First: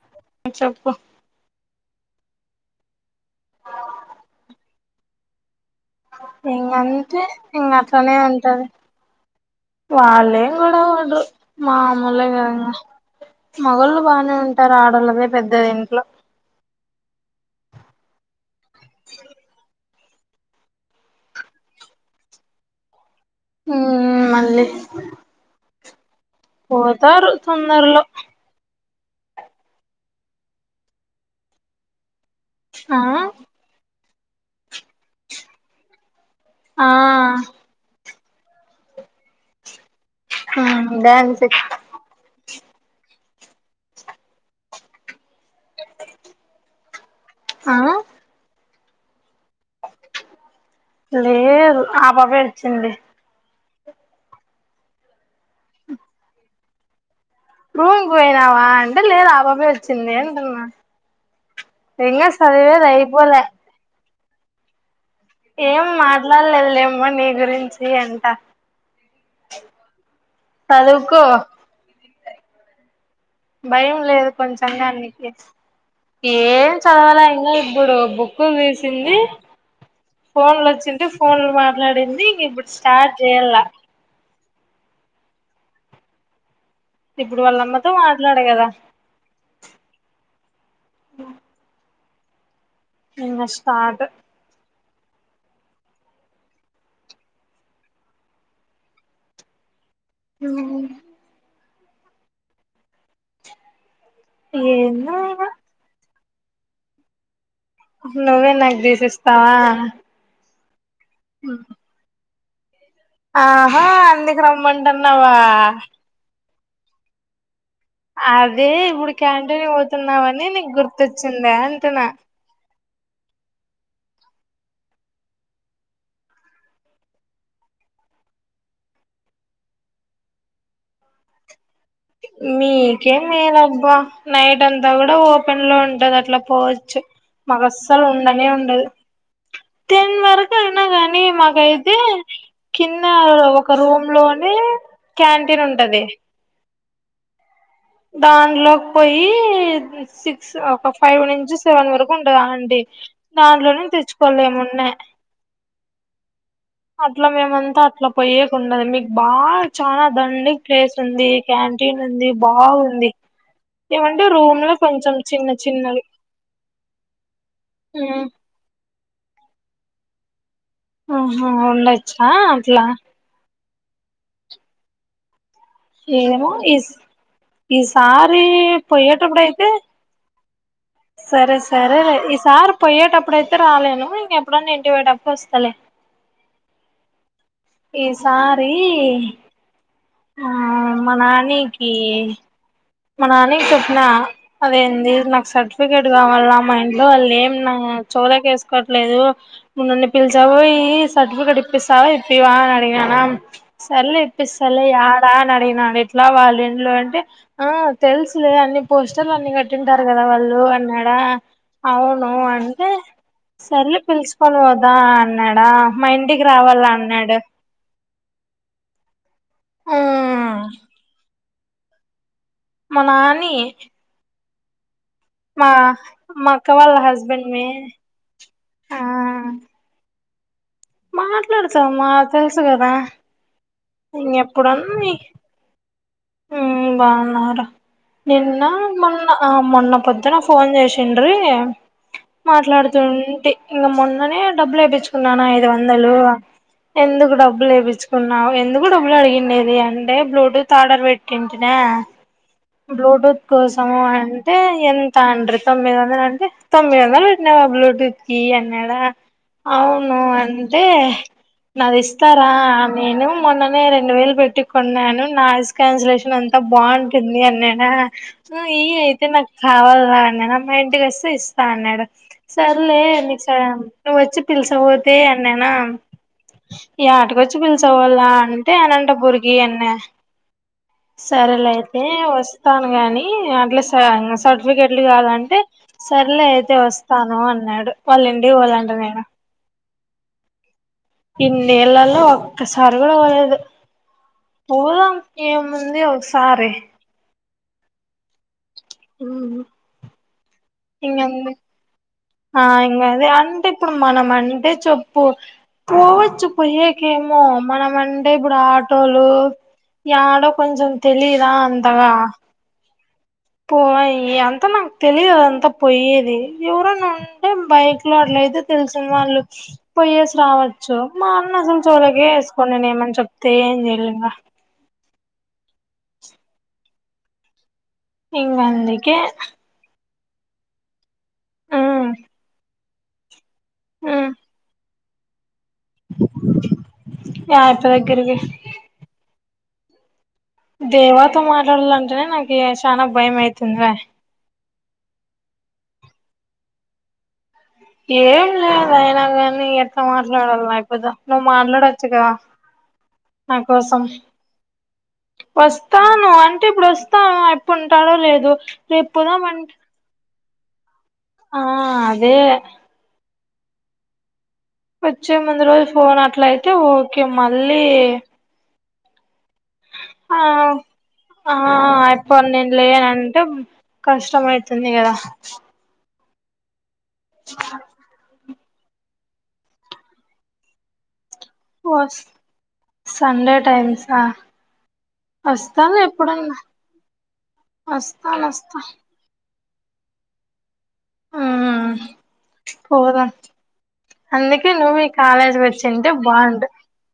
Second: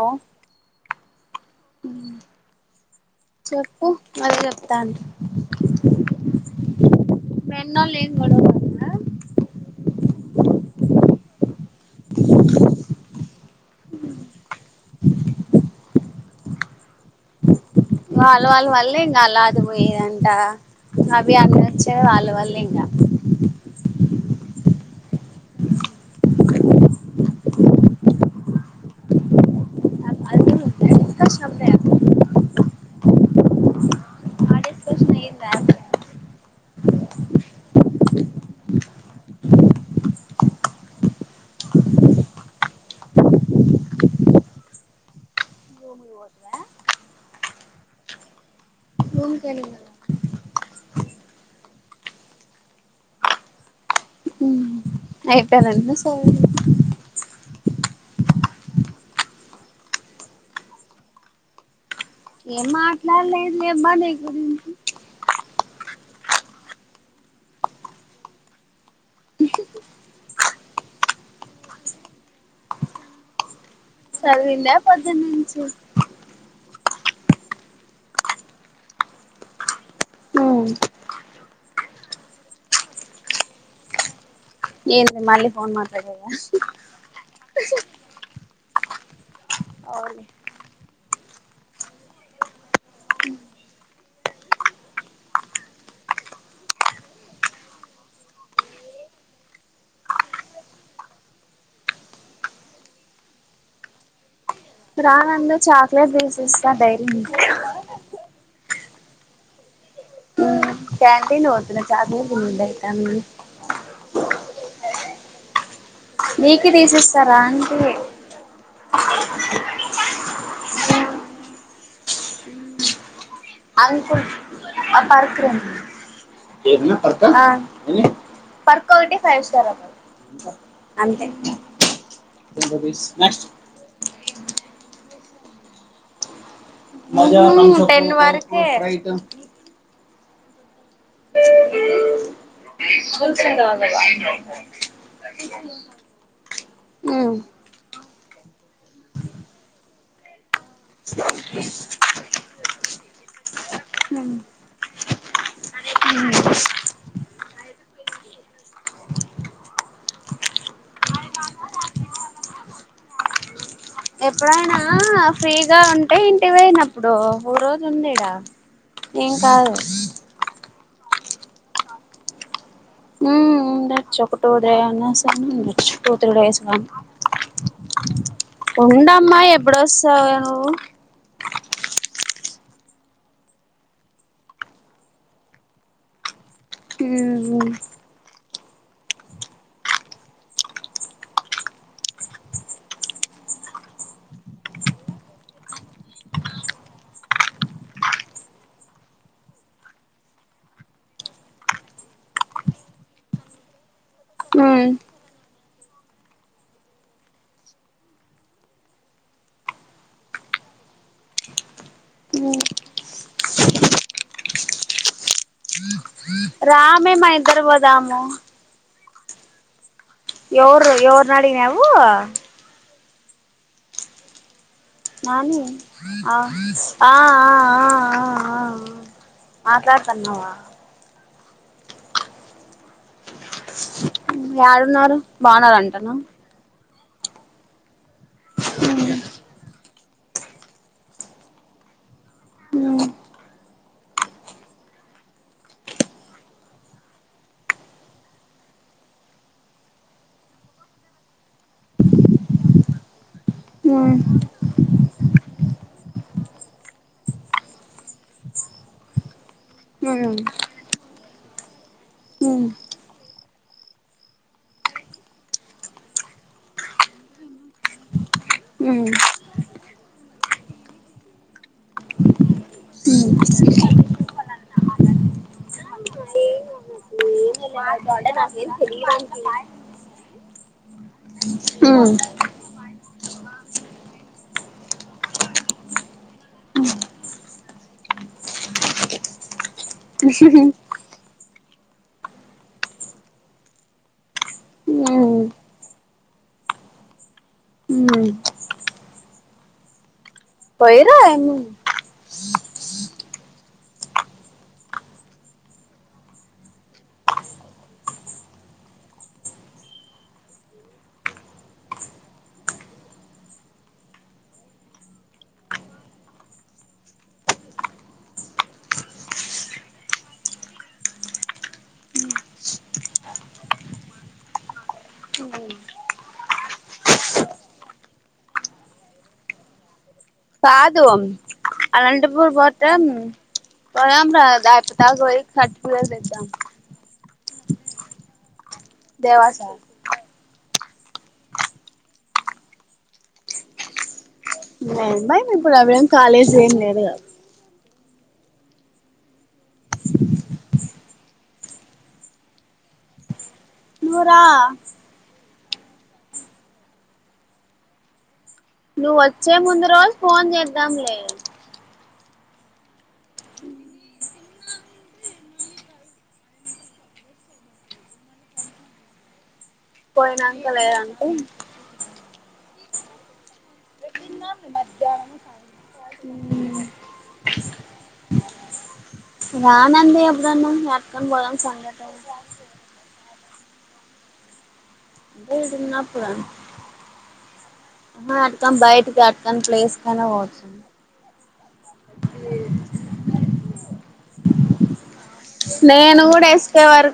Hello హూ చెప్పు చెప్పు మరి చెప్తాను ఇంక అంటే ఇంకా ఫ్రెండ్నోళ్ళు ఏం అట్లానే గొడవ ఉంటది పడరా వాళ్ళేం గొడవ పడరు మామూలేగా ఇంకా అన్ని మొగోళ్ళు బానే ఉంటారు ఆడళ్ళదే పెద్దది ఇంట్లో వాళ్ళు వాళ్ళ వల్లే ఇంకా అలా అది పోయేదంట అవి అగే వచ్చే వాళ్ళవల్ంగా హూ.... మళ్ళీ పోతారు తొందరలో ఇక్కడ చంపేయాలి ఆ ఆ డిస్కషన్ అయిందా ఆ.... హూ డాన్స్ ఎయ్ రూమ్కి పోతువా ఆ వూన్కెళ్ళింది అంట లేదు ఆపాపే ఇచ్చింది హ అయిపోయానండి సరే రూమ్కి పోయినావా అంటే లేదు ఆబాబే వచ్చింది అంటున్న ఇంకా సదివేది అయిపోలే ఏమ్మా నీ గురించి ఏం మాట్లాడలేదు లేమ్మ నీ గురించి అంటున్న సదువుకో భయం లేదు చదివిందా కొంచంగానికి పొద్దున్నుంచి ఏం చదవల ఇంకా ఇప్పుడు బుక్కులు తీసింది ఫోన్లు వచ్చింటే ఫోన్లు మాట్లాడింది ఇంగ ఇప్పుడు స్టార్ట్ చేయాల ఏన్ మళ్ళీ ఫోన్ మాట్లాడదామా అని చూస్తున్నా ఇప్పుడు వాళ్ళమ్మతో మాట్లాడే కదా అవును అ ఇంగ స్టార్ట్ ఉం రాా ఏందో ఇగ నందు చాక్లెట్ తీసిస్తా డైరీమిల్క్ నువ్వే నాకు తీసీస్తావా క్యాంటీన్ వొద్దులే చాక్లెట్లు తింటా ఈ టైమ్ లోనే [unintelligible] ఆహా అందుకు రమ్మంటున్నావా నీకి తీసిస్తారా అంటే అదే ఇప్పుడు క్యాంటీనీ పోతున్నావని నీకు గుర్తొచ్చింద అంటున్నా అనుకు పర్క రం [unintelligible] పర్క్ ఒకటి ఫైవ్ స్టార్ ఒకటి అంతే మీకే నెక్స్ట్ మేలబ్బా నైట్ అంతా కూడా ఓపెన్ లో ఉంటది అట్లా పోజ చ్ మాకు అసలు టెన్ ఉండనే వరకే ఉండదు టెన్ వరకు అయినాగాని కానీ మాకు అయితే కింద ఒక రూమ్ లోనే క్యాంటీన్ ఉంటది ఉమ్ దానిలోకి పోయి సిక్స్ ఒక ఫైవ్ నుంచి సెవెన్ వరకు ఉంటధి ఆంటీ దాంట్లోనేే తెచ్చుకోవాల ఏమున్న ఉం అట్లా మేమంతా అట్లా పోయేకుండదు మీకు బాగా చాల దండి ప్లేస్ ఉంది క్యాంటీన్ ఉంది బాగుంది ఏమంటే రూమ్ లో ఎప్పుడైనా కొంచెం చిన్న ఫ్రీగా చిన్నవి ఉంటే ఇంటిపోయినప్పుడు ఒక రోజు ఉండేగ ఉమ్ ఏం కాదు ఆహ ఉండచ్చా అట్లా ఉ చ ఒకటడ అన్న ఉ [unintelligible] టూ త్రీ ఏమో డేస్ ఆ ఈస్ ఈసారి ఉండమ్మా పోయేటప్పుడయితే ఎప్పుడో సను [unintelligible] సరే సరేలే ఈ సారి పోయేటప్పుడుతే రాలేను ఇంకెప్పుడైన్నా ఇంటి పోయేటప్పుడు వస్తలే ఉం ఈసారి ఆ మా నానికి మా నానికి చెప్పిన అదేంది నాకు సర్టిఫికేట్ కావాల మా ఇంట్లో వాళ్ళు ఏం చెవులకేసుకోట్లేదు నువ్వు నన్ను పిల్చా పోయి సర్టిఫికెట్ ఇప్పిసావా ఇప్పివా అని అడిగినా సర్లే ఇప్పిస్తలే ఉమ్ యాడా అని అడిగినాడు ఎట్లా వాళ్ళు ఇండ్లు అంటే ఆ తెలుసులే అన్ని పోస్టర్లు అన్ని కట్టింటారు కదా వాళ్ళు అన్నాడా అవును అంటే సర్లే పిలుచుకొని పోదా అన్నాడా మా ఇంటికి రావల అన్నాడు వదాము [unintelligible] ఎవరు ఎవర్ నడిగినావు మా నాని నాని మా ఆ మా అక్క వాళ్ళ ఆ హస్బెండ్ మే ఆ ఆ మాట్లాడతానవా మాట్లాడుతా మా తెలుసు కదా ఇంకెప్పుడన్నీ ఎడున్నారు బాగున్నారు అంటనా మ్మ్ బాగున్నారు నిన్న మొన్న ఆ మొన్న పొద్దున ఫోన్ చేసిండ్రి మాట్లాడుతుంటి ఇంక మొన్ననే డబ్బులు ఏపిచ్చక్కున్నాన ఐదు వందలు ఎందుకు డబ్బులు లేయిించుకున్నావు ఎందుకు డబ్బులు అడిగండేది అంటే బ్లూటూత్ ఆర్డర్ పెట్టి ట్టింటినా బ్ల్యూటూత్ కోసం ఉమ్ అంటే ఎంత అండ్రి తొమ్మిది వందల అంటే తొమ్మిది వందలు పెట్టినావా బ్లూటూత్ కి అన్నాడ అవును అంటే నాది ఇస్తారా నేను మొన్ననే రెండు వేలు పెట్టి కొన్నాను నా క్యాన్సలేషన్ అంతా బాగుంటుంది అ అన్నాడా ఇ అయితే నాకు కావల్ల అన్నాడా మా ఇంటికి వస్తే ఇస్తా అన్నాడు సర్లే మీ ఇష్టం నువ్వు వచ్చి పిలుస పోతే అన్నానా యాటకొచ్చి పిలిచవాళ్ళ అంటే అనంటపూర్ కిఅన్న సరేలేయితే వస్తాను గాని అట్లా స సర్టిఫికెట్లు కాదంటే సర్లే అయితే వస్తాను అన్నాడు వాళ్ళింటికి పోల్లంట నేను [unintelligible] ఇన్ని ఏళ్లలో ఒక్కసారి కూడా పోలేదు పోదాం ఏముంది ఒక సారీ ఉమ్ హుమ్ పోయిరా ఇంకేముంది ఏముంది ఆ ఇంకాద అంటే ఇప్పుడు మనం అంటే చెప్పు పోవచ్చు పోయ్యేకేమో మనం అంటే ఇప్పుడు ఆటోలు యడో కొంచం తెలీదా అంతగా పో అంత నాకు తెలిదు అంతా పోయ్యేది ఎవరోనా అంటే బైక్ లో అట్లయితే తెలిసిన వాళ్ళు పోొయ్యేసి రావచ్చు మా అన్న అసలు చోవ్లోకే వేసుకోడు నేను ఏమని చెప్తే ఏం చెయ్యల్లింగ [inaudible] ఇంగ అందుకే కాదు ఉమ్ అనంతపూర్ పోతే పోదాం ఉమ్ రా డాక్టర్ కాడికి పోయి సతపియాల తెదాం యాయప్ప దగ్గరకి దెవా సార్ దేవా తో మాట్లాడాలంటేనే నాకి చనా భయం అయితంద [unintelligible] ఇప్పుడువేం కాలేజ్ ఏం లేదు కదా ఏం లేదు అయినా కానీ ఎట్లా మాట్లాడాలి ఐప్పతో నువ్వు మాట్లాడొచ్చు కదా నాకోసం నువ్వు రా వస్తాను అంటే ఇప్పుడు వస్తాను ఆయప్పుంటాడో లేదో నువ్ వచ్చే ముందు రోజు ఫోన్ చేద్దాంలే ఆ అదే వచ్చే ముందు రోజు ఫోన్ అట్లయితే ఓకే మళ్ళీ ఆ పోయినాంకలేదంటే ఆ ఆయప్ప నేను లేనంటే కష్టం అవుతుంది కదా అ [unintelligible] రా నంది ఎబ్బుడన్న యాటికన్న పోదాం. సండే టైం ఓస్ సండే టైమింగ్స్ ఆ ఈడున్నప్పుడా వస్తాను నాటకమ్ వస్తా బయట కట్ కాని ప్లేస్ కైనా పోవచ్చు. హ్ పోదాం అందుకే నువ్వీ నేను కూడా ఎస్ కె. వారు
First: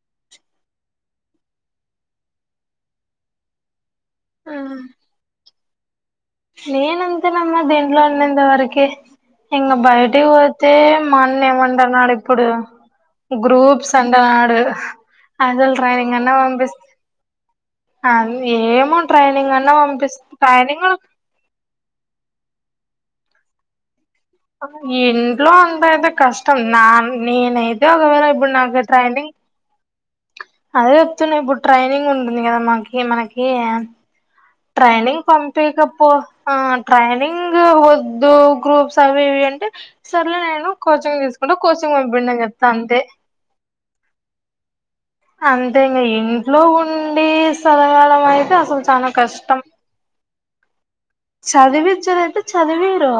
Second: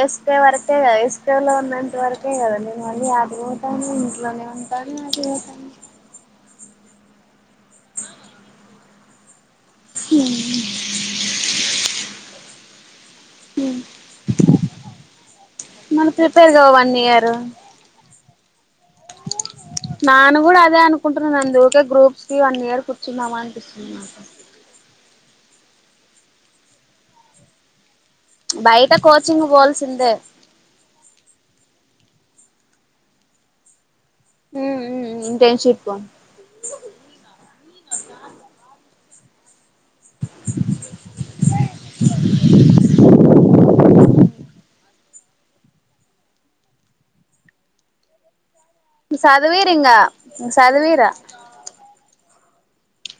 ఎస్ కె వరకే కదా ఎస్ కె లో ఉన్నంతవరకే కదా నేను మళ్లీ యాటికి పోతాను. మ్ బలవంతంగా చేయకండి. నేనంతేనమ్మా దీంట్లో ఉన్నంతవరకే. ఇంగ బయటకి పోతే మా అన్న ఏమంటున్నాడు ఇప్పుడు గ్రూప్స్ అంటాన్నాడు. అసలు ట్రైనింగ్ అన్న సో వన్ ఇయరు ఏమో ట్రైనింగ్ అన్నా పంపిస్త నాను కూడా అదే ట్రైనింగ్ అనుకుంటున్నాను అందుకే గ్రూప్స్ కి వన్ ఇయర్ కూర్చున్నామా అనిపిస్తుంది నాకు ఇంట్లో ఉంటే అయితే కష్టం నా నేనైతే ఒకవేళ ఇప్పుడు నాకు బయట ట్రైనింగ్. కోచింగ్ పోల్సిందే. అదే చెప్తున్న ఇప్పుడు ట్రైనింగ్ ఉంది కదా మాకి మనకి ట్రైనింగ్ పంపిక ఇంటర్న్షిప్ పో ఆ ట్రైనింగ్ వద్దు గ్రూప్స్ అవి ఇవి అంటే సర్లే నేను కోచింగ్ తీసుకుంటా కోచింగ్ పంపియండి అని చెప్తా అంతే. అంతే ఇంక, ఇంట్లో ఉండి సదవడం అయితే అసలు చానా చదువీరింగా చదువీరు చదివి ఇచ్చుడు అంటే చదివీరు.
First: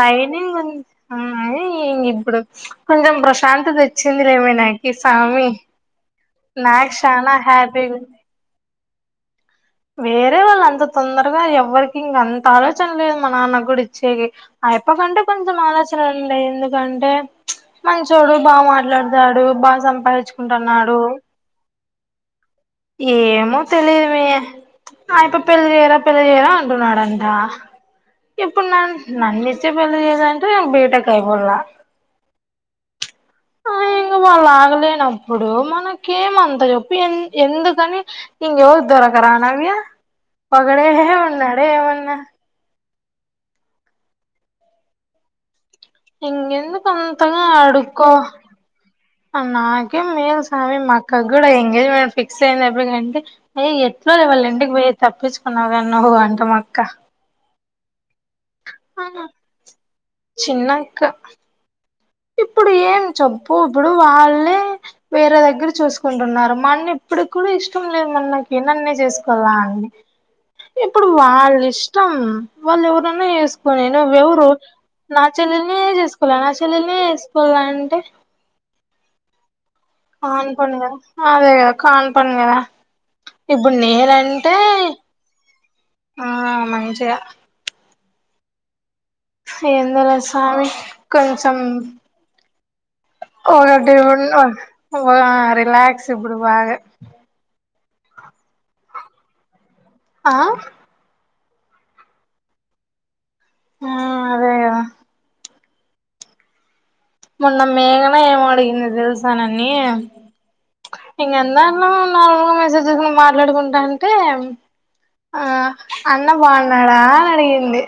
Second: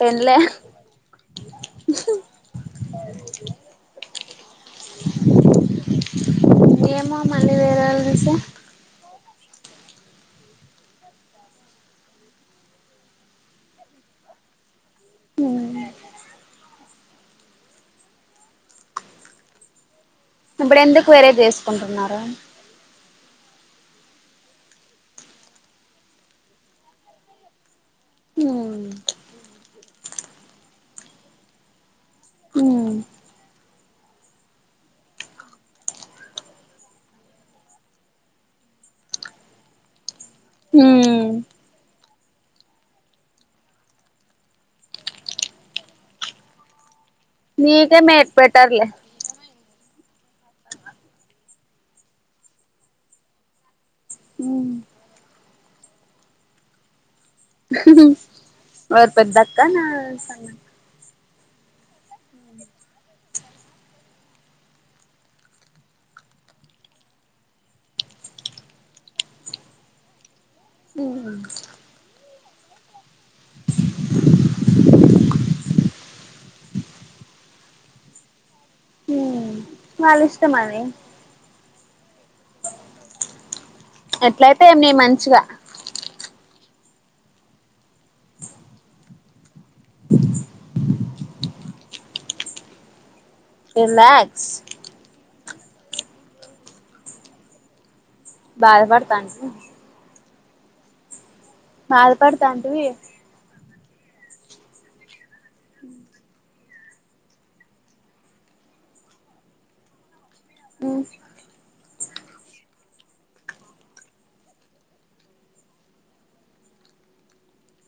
పెన్లే ఉన్నాయి ఇంగ ఇప్పుడు. కొంచెం ప్రశాంతత ఇచ్చింది లేమె నాకి సామి నాకు ఏమో చానా మళ్ళీ వేరే హ్యాపీ వాళ్ళు గుంది. చూస్తే వేరే వాళ్ళు అంత తొందరగా ఎవ్వరికి ఇంక అంత ఆలోచన లేదు మా నాన్న కూడా ఇచ్చేకి ఆయప్ప కంటే కొంచెం ఆలోచనుంది. ఎందుకంటే మంచోడు, బాగా మాట్లాడతాడు బాగా సంపాదించు ఇప్పుడు ఎందుకు వేరే చేసుకుంటున్నారు. ఏమో తెలీదు మీ నా యప్ప పెళ్లి చేయరా పెళ్లి చేయరా అంటున్నాడంట. ఇప్పుడు ఉమ్ నన్ ఇచ్చి పెళ్ళి చేయాలంటే బీటేక్ ఐ బోవల్ల మ్ ఆ ఇంకా వాళ్ళు ఆగలేనప్పుడు మనకేమంత చెప్పు ఎందుకని ఇంక ఎవరు దొరకరా నవ్యా ఒక డే ఉమ్ ఉన్నాడా ఏమన్నా? ఇంకేందు అంత గా నీకే అడుకో మేట్ పెట్టర్లే నాకే మేలు స్వామి మా అక్కకు కూడా ఎంగేజ్మెంట్ ఫిక్స్ అయింది ఆయప్పటికంటే ఏయ్ ఎట్లే లే వాళ్ళు ఇంటికి పోయేది తప్పించుకున్నావు కానీ నువ్వు అంట మా అక్క. హ్ హూ పెద్దక్కా చిన్నక్కనా నాకు ఇప్పుడు ఏం చెప్పు ఇప్పుడు వాళ్ళే వేరే దగ్గర చూసుకుంటున్నారు. మా అన్న ఇప్పుడు కూడా ఇష్టం లేదు మనకి నన్నే చేసుకోల్లా అని ఇప్పుడు వాళ్ళ ఇష్ట ఇష్టం వాళ్ళు ఎవరనన్నా చేసుకోని నువ్వు ఎవరు నా చెల్లెలినే చేసుకోలే నా చెల్లెలినే వేసుకోలన అంటే వాళ్ళ కాని ఇష్టం పని అది కదా అదేలే కానీ పని కదా ఇప్పుడు నేను ఎట్లయితే ఎమ్ నే మంచిగా ఆ మంచిగా ఏందోలే స్వామి కొంచెం రిలాక్స్ [unintelligible] రిలాక్స్ ఇప్పుడు బగా బాధపడతాండు ఆ బాధ పడతాంటివి ఆ అదే కదా ఉ మొన్న మేడమే ఏమడిగిందో తెలుసా నన్ని ఇంగ ఎంద నార్మల్ గా మెసేజ్ చేసుకుంటా మాట్లాడుకుంటా అంటే ఆ అన్న బాగున్నాడా అని అడిగింది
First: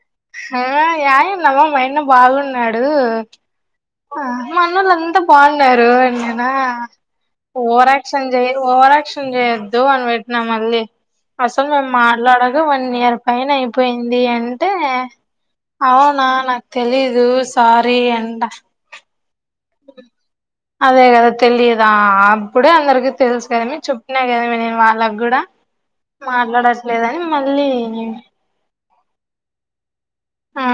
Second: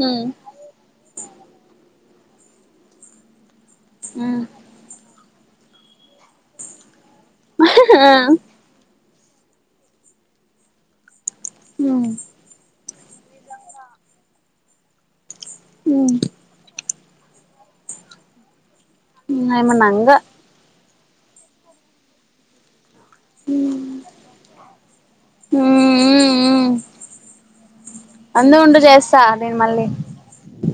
ఉమ్ ఆ యాయ్ నవ్వమ్మాయన్న బాగున్నాడు అ మనోళ్లంతా బాగున్నారు నాన్న ఓవరాక్షన్ చేయకు నువ్వు ఓవరాక్షన్ చేయొద్దు అని పెట్నా మళ్ళీ అసలు నువ్వు మాట్లాడ డోద్దు వన్ ఇయర్ పైన అయిపోయింది అంటే అవునా నాకు తెలీదు సారీ అంట నేమనంగా అదే కదా తెలియదా అప్పుడే అందరికి తెలుసు గానీ చెప్పినా కదా నేను వాళ్ళకు కూడా మాట్లాడట్లేదని మళ్ళీ అందు ఉండు చేస్తా నేను మళ్ళీ ఆ